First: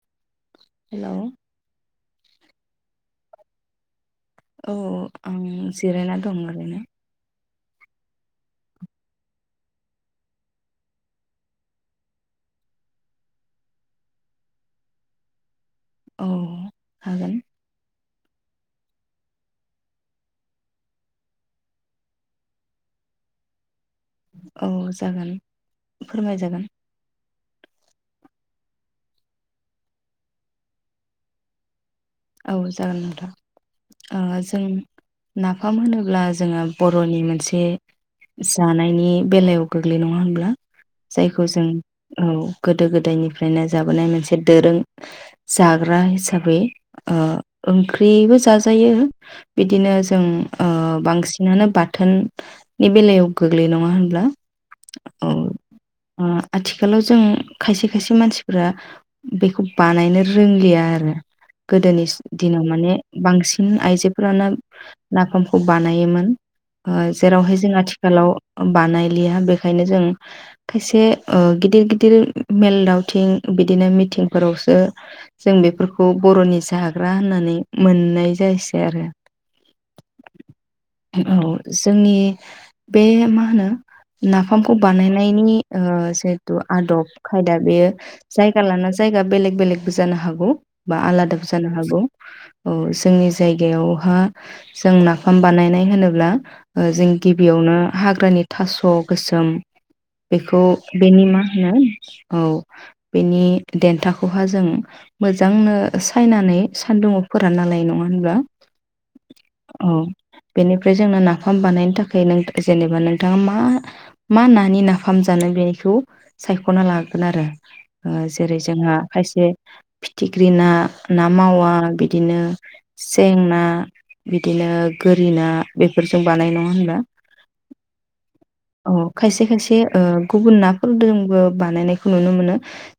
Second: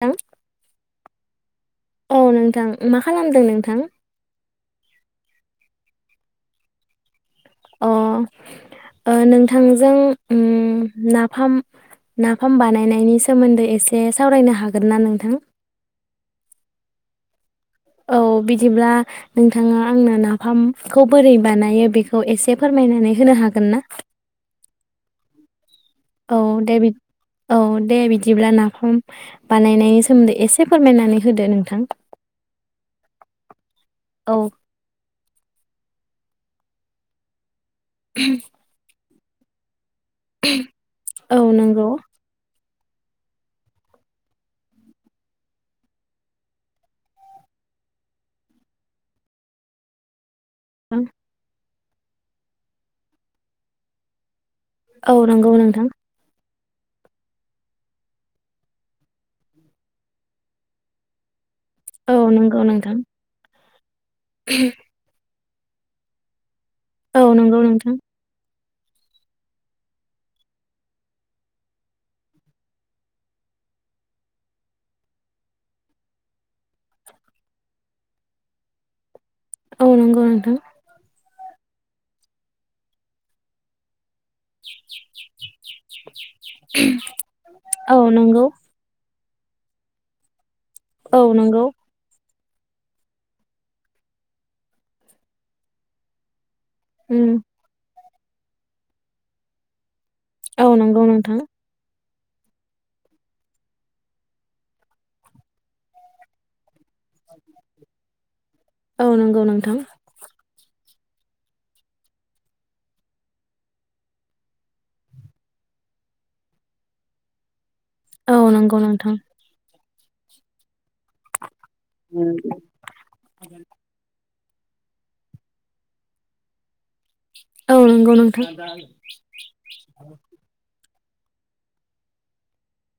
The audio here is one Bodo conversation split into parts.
थां हेलौ औ नोंथां मा खालामदों नोंथां? औ आं जिरायना दं ओरैनो। अ ओ नोंथांजों उम नाफाम नाफाम बानायनायनि सोमोन्दै एसे सावरायनो हागोन ना नोंथां? औ हागोन। औ बिदिब्ला नोंथाङा आंनो नाफामखौ बोरै बानायो बेखौ एसे फोरमायनानै होनो हागोन ना? औ जागोन। औ फोरमायजागोन दे बि औ दे बिदिब्ला नाफाम बानायनायनि सोमोन्दै एसे फोरमायनानै होदो नोंथां। औ जागोन नोंथा औ ओ जों नाफाम होनोब्ला जोङो बर'नि मोनसे जानायनि बेलायाव गोग्लै नङा होनब्ला औ जायखौ जों नंगौ औ गोदो गोदायनिफ्रायनो जाबोनाय मोनसे दोरों जाग्रा हिसाबै ओ ओंख्रिबो जाजायो बिदिनो जों ओ बांसिनानो बा बाथोननि बेलायाव गोग्लैयो नङा होनब्ला औ नोंगौ नोंथां। ओ आथिखालाव जों खायसे खायसे मानसिफोरा बेखौ बानायनो रोंलिया आरोना गोदोनि औ नंगौ दिनाव माने नोंथां बांसिन उ आइजो फोराना नाफाम खौ बानायोमोन। ओ औ जेरावहाय नंगौ जों नोंथां आथिखालाव बानायलिया बेखायनो जों खायसे ओ गिदिर गिदिर मेल दावथिं बिदिनो मिथिंफोरावसो जों बेफोरखौ बर'नि जाग्रा होननानै मोननाय जायसै आरो औ नंगौ नोंथां। औ जोंनि बे मा होनो नाफामखौ बानायनायनि ओ जिहेथु आदब खायदा बेयो औ नंगौ जायगा लाना जाय बेलेग बेलेगबो जानो हागौ। बा औ आलादाबो नंगौ जानो हागौ। औ जोंनि जायगायावहा जों नाफाम बानायनाय होनोब्ला ओ जों उम गिबियावनो हाग्रानि थास' गोसोम बेखौ औ नंगौ बेनि नोंथां मा होनो औ बेनि देन्थाखौहा जों मोज जांनो सायनानै सान्दुङाव फोरानना लायो नङा होनबा औ नंगौ नोंथां औ बेनि ओमफाय जोंनो नाफाम बानायनो थाखाय नों जेनेबा नोंथाङा मा मा नानि नाफाम जानो बेनिखौ सायख'ना लागोन आरो। ओ औ जेरै नंगौ जोंहा नोंथां खायसे फिथिख्रि ना ना मावा बिदिनो सें ना बिदिनो गोरि ना बेफोरजों बानाय नङा होनबा औ नंगौ नों अ खायसे खायसे ओ गुबुना [unintelligible] बो बानायनायखौ नुनो मोनो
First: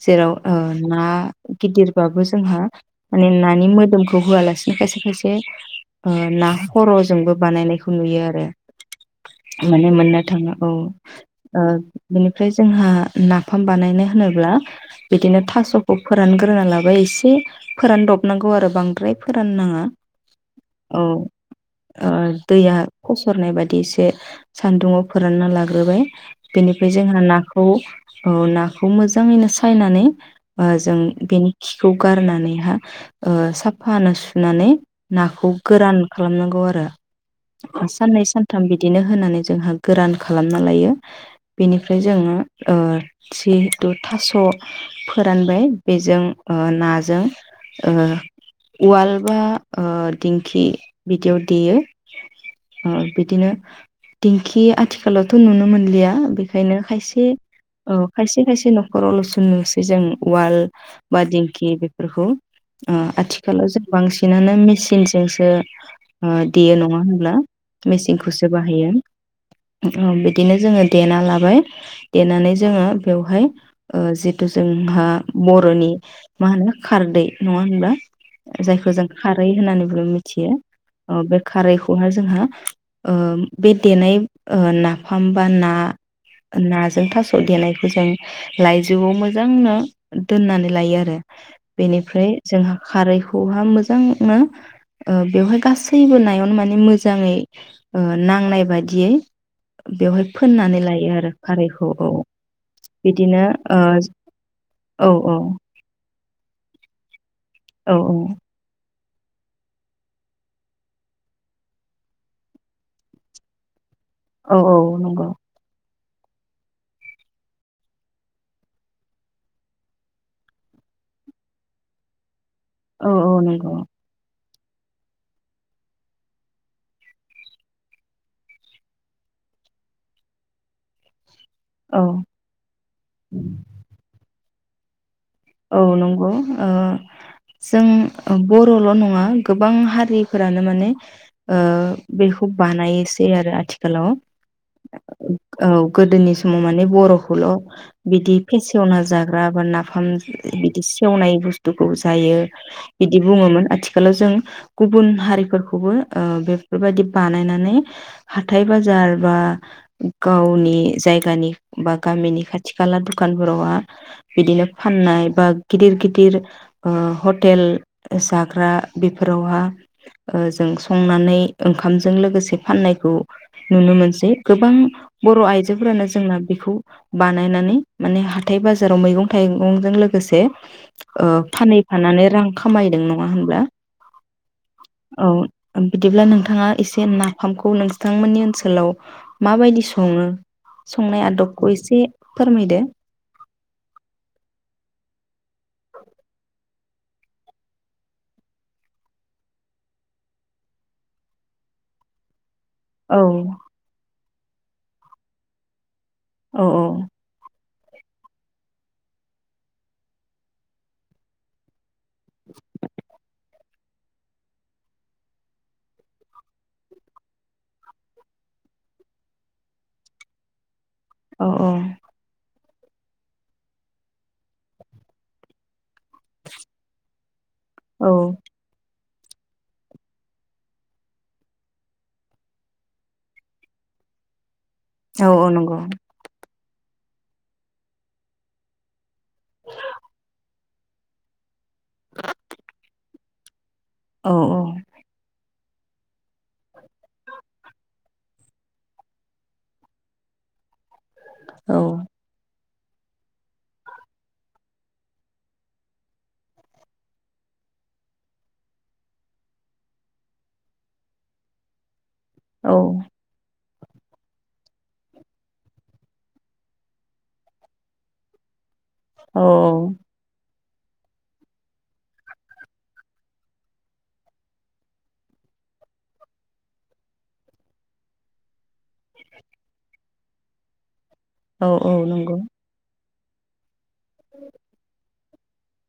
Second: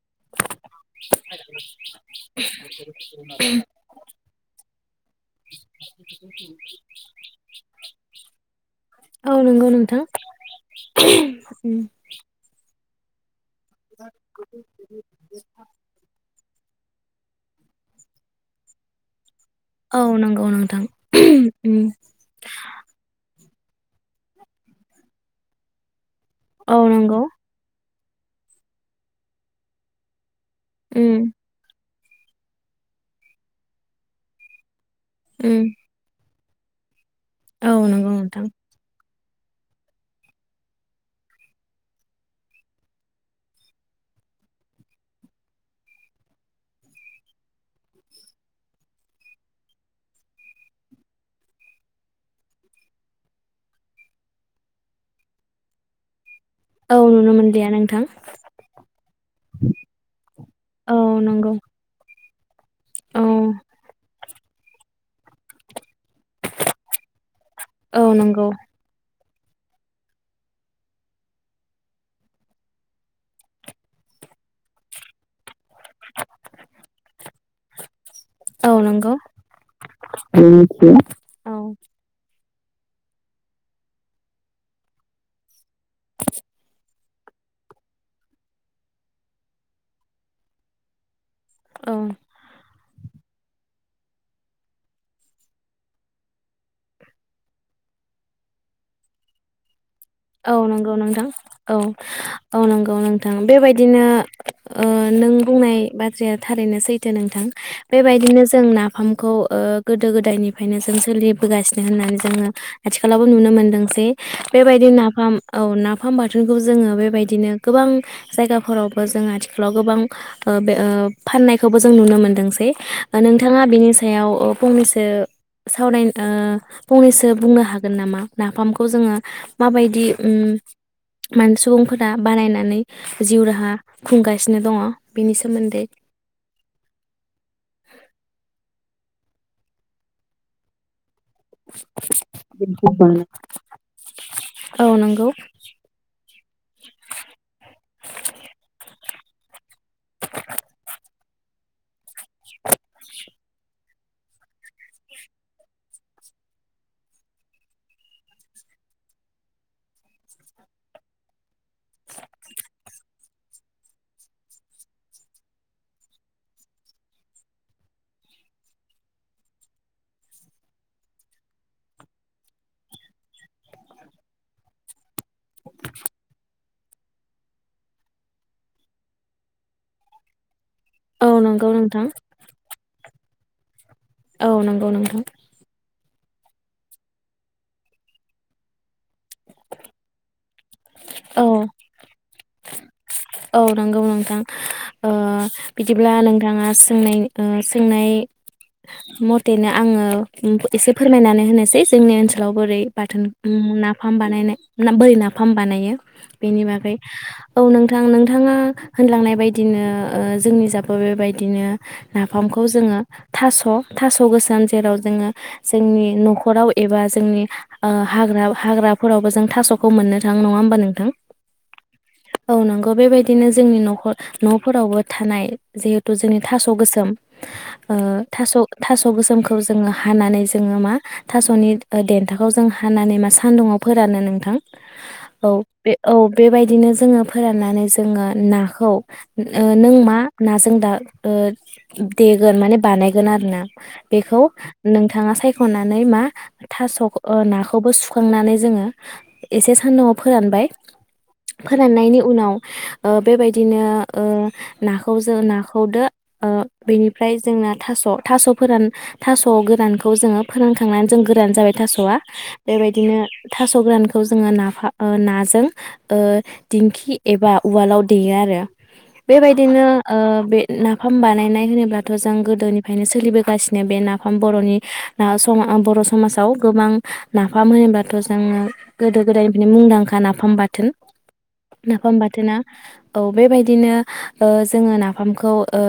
जेराव ओ ना गिदिरबाबो जोंहा माने नानि मोदोमखौ होआलासिनो खायसे खायसे ओ ना खर'जोंबो बानायनायखौ नुयो आरो औ नंगौ माने नोंथां मोननो थाङा औ ओ बेनिफ्राय जोंहा ना फाम बानायनो होनोब्ला बिदिनो थास'खौ फोरानग्रोना लाब एसे फोरानदबनांगौ आरो बांद्राय फोराननाङा औ नंगौ नोंथां औ ओ दैया फसरनाय बादि इसे सान्दुंआव फोरानना लाग्रोबाय औ बेनिफ्राय जोंहा नंगौ नाखौ औ नाखौ मोजाङैनो सायनानै बा जों बेनि खि खौ गारनानैहा ओ साफानो सुनानै नाखौ गोरान खालामनांगौ आरो औ नंगौ साननै नोंथां सानथाम बिदिनो होननानै जोंहा गोरान खालामना लायो बेनिफ्राय जोङो ओ जिहेतु थास' फोरानबाय बेजों ओ नाजों ओ उवाल बा ओ दिंखि बिदियाव देयो ओ बिदिनो दिं खि आथिखालावथ' नुनो मोनलिया बे ओंखायनो औ खायसे नुनो मोनलिया ओ नोंथां खायसे खायसे न'खरावल'सो नुसै जों उवाल औ बा नंगौ दिंखि बेफोरखौ अ औ आथिखालाव जों बांसिन -' बिनानो मिचिनजोंसो ओ देयो नङा होनब्ला औ नंगौ मेचिनखौसो बाहायो अ बिदिनो जोङो देना लाबाय देनानै जोङो बेवहाय ओ जिथु जोंहा बर'नि मा होनो खारदै नङा होनब्ला औ जायखौ जों नंगौ खारै होननानैबो मिथियो अ बे औ खारैखौहाय जोंहा ओ बिद देनाय ओ नाफाम बा ना ना जों थास' देनायखौ जों लाइजौआव मोजांनो दोननानै लायो आरो औ बेनिफ्राय जोंहा खारै बहा मोजांनो ओ बेवहाय गासैबो नायावनो माने मोजाङै ओ नांनायबाय दियै औ नंगौ नोंथां औ औ नंगौ नोंथां बिदिनो बेबायदिनो ओ नों बुंनाय बाथ्राया थारैनो सैथो नोंथां औ बेबायदिनो जों नाफाम खौ ओ गोदो गोदायनिफ्रायनो जों सोलिबोगासिनो होननानै जोङो आथिखालावबो नुनो मोनदों जे औ औ नं फाम औ नाफ फाम बाथोनखौ जोङो बेबायदिनो गोबां जायगाफोरावबो जों आथिखालाव गोबां ओ बे ओ फाननायखौबो जों नुनो मोन्दों औ [unintelligible] औ नोंथाङा नंगौ बिनि सायाव ओ फंनैसो सावराय ओ फंनैसो बुंनो हागोन नामा? नाफामखौ जोङो माबायद दि उम मान औ सुबुंफोरा बानायनानै जिउ राहा खुंगाय फिनो दङ बेनि औ सोमोन्दै नंगौ ओ जों बर'ल' नङ [unintelligible] गोबां हारिफोरानो माने ओ बेखौ बानायसै आरो आथिखालाव औ नंगौ औ गोदोनि समाव माने बर'खौल' बिदि फेसेवना जाग्रा बा नाफाम सेवनाय बुस्थुखौ जायो बिदि बुङोमोन आथि आथिखालाव जों गुबुन हारिफोरखौबो ओ बेफोरबादि बानायनानै हाथाइ बाजार बा गावनि जायगानि बा गामिनि खाथि खाला दुखानफोरावहा बिदिनो फाननाय बा गिदिर गिदिर ओ हटेल जाग्रा बेफोरावहा ओ जों संनानै ओंखामजों लोगोसे फाननायखौ नुनो मोनसै गोबां बर' आइजोफोरानो जोंना बेखौ बानायनानै माने हाथाइ बाजाराव मैगं थाइगंजों लोग गोसे औ ओ नंगौ नोंथां फानहैफानानै रां खामायदों [unintelligible] नङा होमब्ला औ नोंगौ नोंथां बिदिब्ला नोंथाङा एसे नाफामखौ नोंथांमोननि ओनसोलाव माबायदि सङो संनाय औ आदबखौ एसे फोरमायदो। औ नंगौ नोंथां ओ बिदिब्ला नोंथाङा सोंनाय ओ सोंनाय मथेनो आङो एसे फोरमायनानै होनोसै जोंनि ओनस लाव बोरै औ बाथोन उम नाफाम बानायनाय [unintelligible] बोरै नाफाम बानायो? बेनि औ बागै औ नों [unintelligible] नोंथाङा होनलांनाय बायदिनो ओ जोंनिजाबो बेबायदिनो नाफामखौ जोङो थास' थास' गोसोम जेराव जोङो जोंनि न'खराव एबा जोंनि ओ हाग्रा हाग्राफोरावबो जों थास'खौ मोननो थाङ नङा होमबा नोंथां? अ औ औ नंगौ बेबायदिनो जोंनि न'खर न'फोरावबो थानाय जे। जोंनि थ' गोसोम ओ औ थास' थास' थस' गोसोमखौ जोङो हानानै जोङो मा थास'नि देन्थाखौ जों हानानै मा सान्दुङाव फोरानो नोंथां। [inaudible] औ बे औ। बेबायदिनो जोङो फोराननानै। देगोन माने बानाय देगोन आरो ना। औ बेखौ औ नोंथाङा सायख' हनानै मा। थास' ओ नाखौबो सु सुखांनानै जोङो एसे सान्दुंआव फोरानबाय। औ फोराननायनि। [inaudible] ओ बेबायदिनो ओ नाखौ जों नाखौदो बेनिफ्राय जोंना थास' थास' फोरान थास' गोरानखौ जोङो फोरानखांनानै जों गोरान जाबाय थास'आ। बेबायदिनो। थास' गोरानखौ जोङो नाफा ओ नाजों ओ दिंखि। एबा उवालाव देयो आरो। औ बेबायदिनो ओ बे। नाफाम बानायनाय होनोब्लाथ' जों गोदोनिफ्रायनो सोलिबोगासिनो बे नाफाम बर'नि ओ समाज बर' समाजाव गोबां नाफाम होनोब्लाथ' जोङो। गोदो गोदायनिफ्रायनो मुंदांखा। खा नाफाम बाथोन। औ औ नाफाम नंगौ बाथोना। औ बेबायदिनो। ओ जोङो ना। फामखौ ओ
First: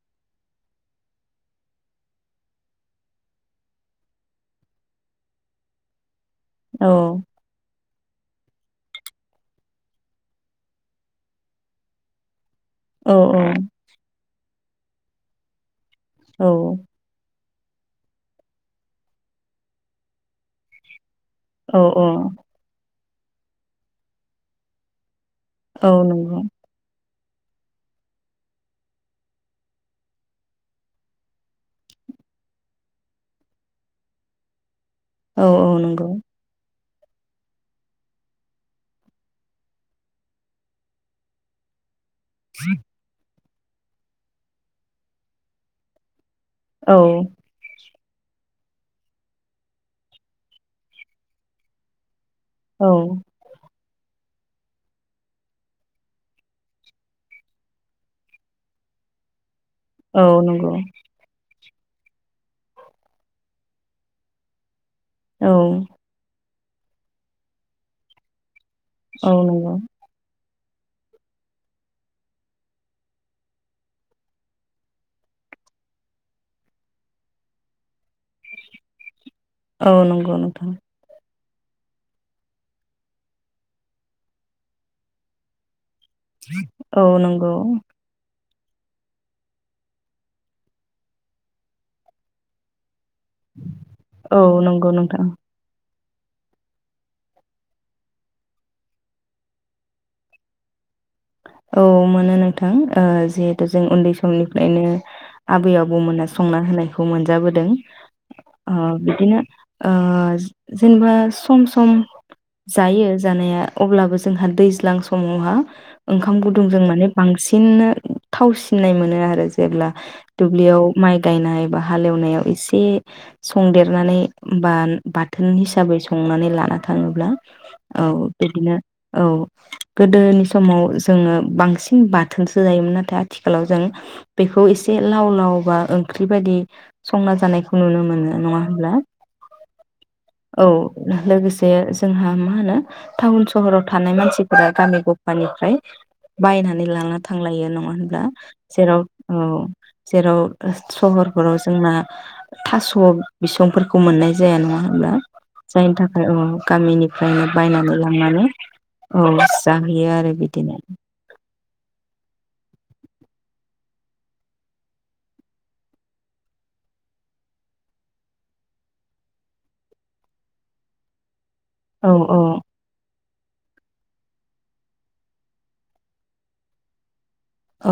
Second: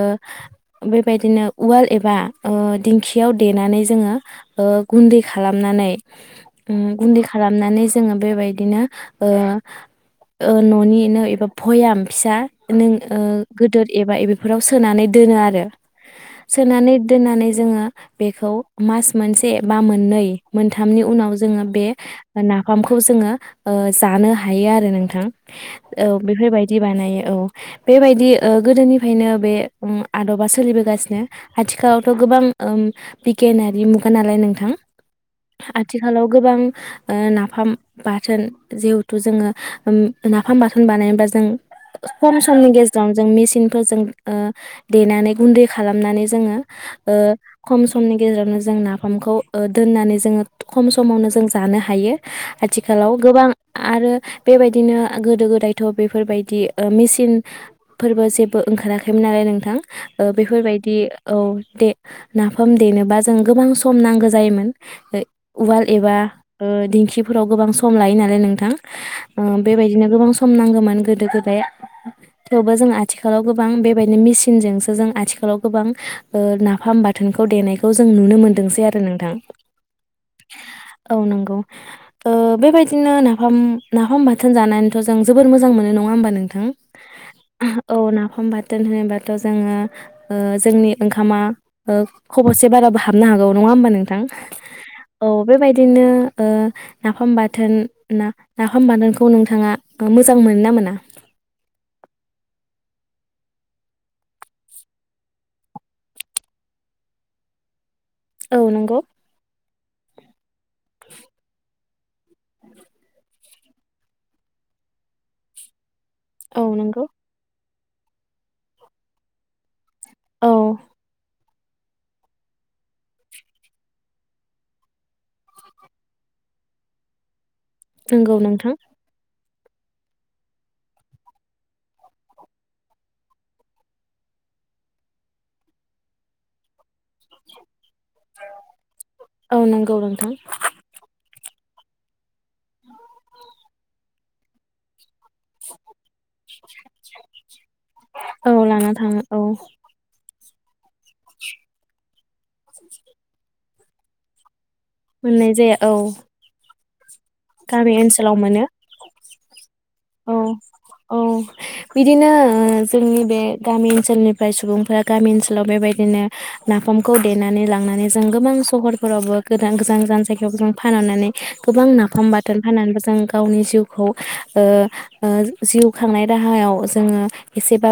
बेबायदिनो उवाल एबा ओ दिंखियाव देनानै जोङो ओ गुन्दै खालामनानै। ओम औ गुन्दै खालामनानै। जोङो बेबायदिनो ओ ओ। न'निनो एबा भयाम फिसा। नों औ ओ गोदोर एबा। बेफोराव सोनानै दोनो आरो। औ सोनानै दोननानै। जोङो बेखौ मस मोनसे एबा मोननै मोनथामनि उनाव। जोङो औ बे नाफाम। खौ जोङो ओ जानो हायो आरो नोंथां। औ बेफोरबायदि बानायो। औ बेबायदि ओ गोदोनिफ्रायनो बे ओं आदबा सोलिबोगासिनो आथिखालावथ' गोबां ओ बिगिनारि मुगा नालाय नोंथां। औ औ नंगौ आथिखालाव गोबां ओ नाफाम बाथोन जिहेथु जोङो उम। नाफाम बाथोन बानायोबा जों खम समनि गेजेरावनो जों मेचि चिनखौ जों ओ देनानै गुन्दै खालामनानै जोङो औ ओ खम सम। समनि गेजेरावनो जों नाफामखौ ओ दोननानै जोङो खम समावनो जों जानो हायो। औ आथिखालाव गोबां। आरो बेबायदिनो गोदो गोदायथ' बेफोरबायदि मेसिनफोरबो जेबो ओंखाराखैमोन नालाय नोंथां। औ ओ नंगौ बेफोरबायदि औ। दे नाफाम देनोबा जों गोबां सम नांगौ जायोमोन। औ उवाल एबा ओ दिंखिफोराव गोबां सम लायो नालाय नोंथां औ ओ नंगौ। बेबायदिनो गोबां सम खामनांगौमोन गोदो गोदाय थेवबो जों आथिखालाव गोबां बेबायदि मेसिनजोंसो जों आथिखालाव गोबां ओ नाफाम बाथोनखौ देनायखौ जों नुनो मोनदोंसै आरो नोंथां औ नंगौ नोंथां औ नंगौ। ओ बेबायदिनो नाफाम नाफाम बा थोन जानानैथ' जों जोबोर मोजां मोनो नङा। नङा होनबा नोंथां औ नंगौ औ नाफाम बाथ थोन होनोबाथ' जोङो ओ जोंनि ओंखामा खबसे बारा हा हाबनो हागौ नङा होमबा नोंथां औ नंगौ नोंथां औ बेबायदिनो ओ नाफाम बाथोन ना नाफाम बानाखौ खौ नोंथाङा मोजां मोनो ना मोना? औ मोनो नोंथां ओ जिहेथु जों उन्दै समनिफ्रायनो आबै आबौमोनहा संना होनायखौ मोनजाबोदों। औ अ नंगौ बिदिनो ओ जेनेबा सम-सम जायो जानाया अब्लाबो जोंहा दैज्लां समावहा ओंखाम औ गुदुंजों नंगौ माने बांसिनानो थाव सिननाय मोनो आरो जेब्ला औ दुब्लियाव माइ गायनाय। बा हालेवनायाव एसे संदेरनानै बा बाथोन हिसाबै संनानै लाना थांङोब्ला। औ नंगौ नोंथां बिदिनो औ। गोदोनि समाव जोङो बांसिन बाथोनसो जायोमोन नाथाय आथिखालाव जों बेखौ एसे लाव-लाव बा ओंख्रि बायदि संना जानाय नुनो मोनो नङा होनब्ला औ नंगौ नोंथां औ लोगोसे बे जोंहा मा होनो टाउन सहराव थानाय मानसिफोरा गामि ग मानिफ्राय बायनानै लाना थांलायो नङा होनब्ला औ लाना जेराव थाङो औ जेराव औ ओ सहरफोराव जोंना थास बिसं फोर खौ मोननाय जाया नंङा होनब्ला मोननाय जाया जायनि थाखाय औ गामिनि फ्रायनो गामि बायनानै ओनसोलाव लांनानै मोनो औ जाहैयो आरो बि औ बिदिनो ओ जोंनि बे गामि ओनसोलनिफ्राय सुबुंफोरा गामि ओनसोलाव बेबायदिनो नाफामखौ देनानै लांनानै जों गोबां सहरफोरावबो गोदान गोजान-गोजान जायगायाव जों फानहरनानै औ नाफाम औ बाथोन फाननानैबो जों गावनि जिउखौ ओ ओ जिउ खांनाय राहायाव जोंङो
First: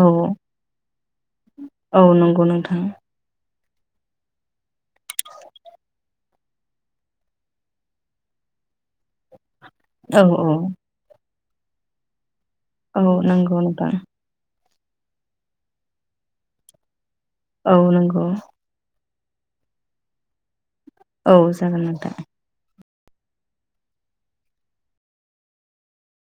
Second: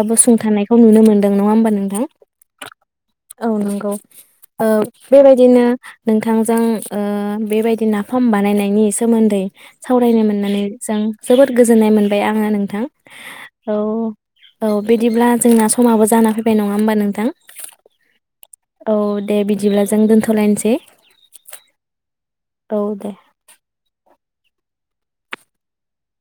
औ सुंथानायखौ नुनो मोनदों नङा होमबा औ नोंथां नंगौ नोंथां औ नोंगौ ओ बेबायदिनो नोंथांजों ओ बेबायदि नाफाम बानायनायनि सोमोन्दै सावरायनो औ औ मोननानै जों जोबोद गोजोननाय मोनबाय आं ओ नोंथां औ नंगौ औ नोंथां औ बिदिब्ला जोंना समाबो जाना फैबाय नंङा होमबा नोंथां औ नोंगौ औ दे बिदिब्ला जों दोन्थलायनोसै औ जागोन नोंथां औ दे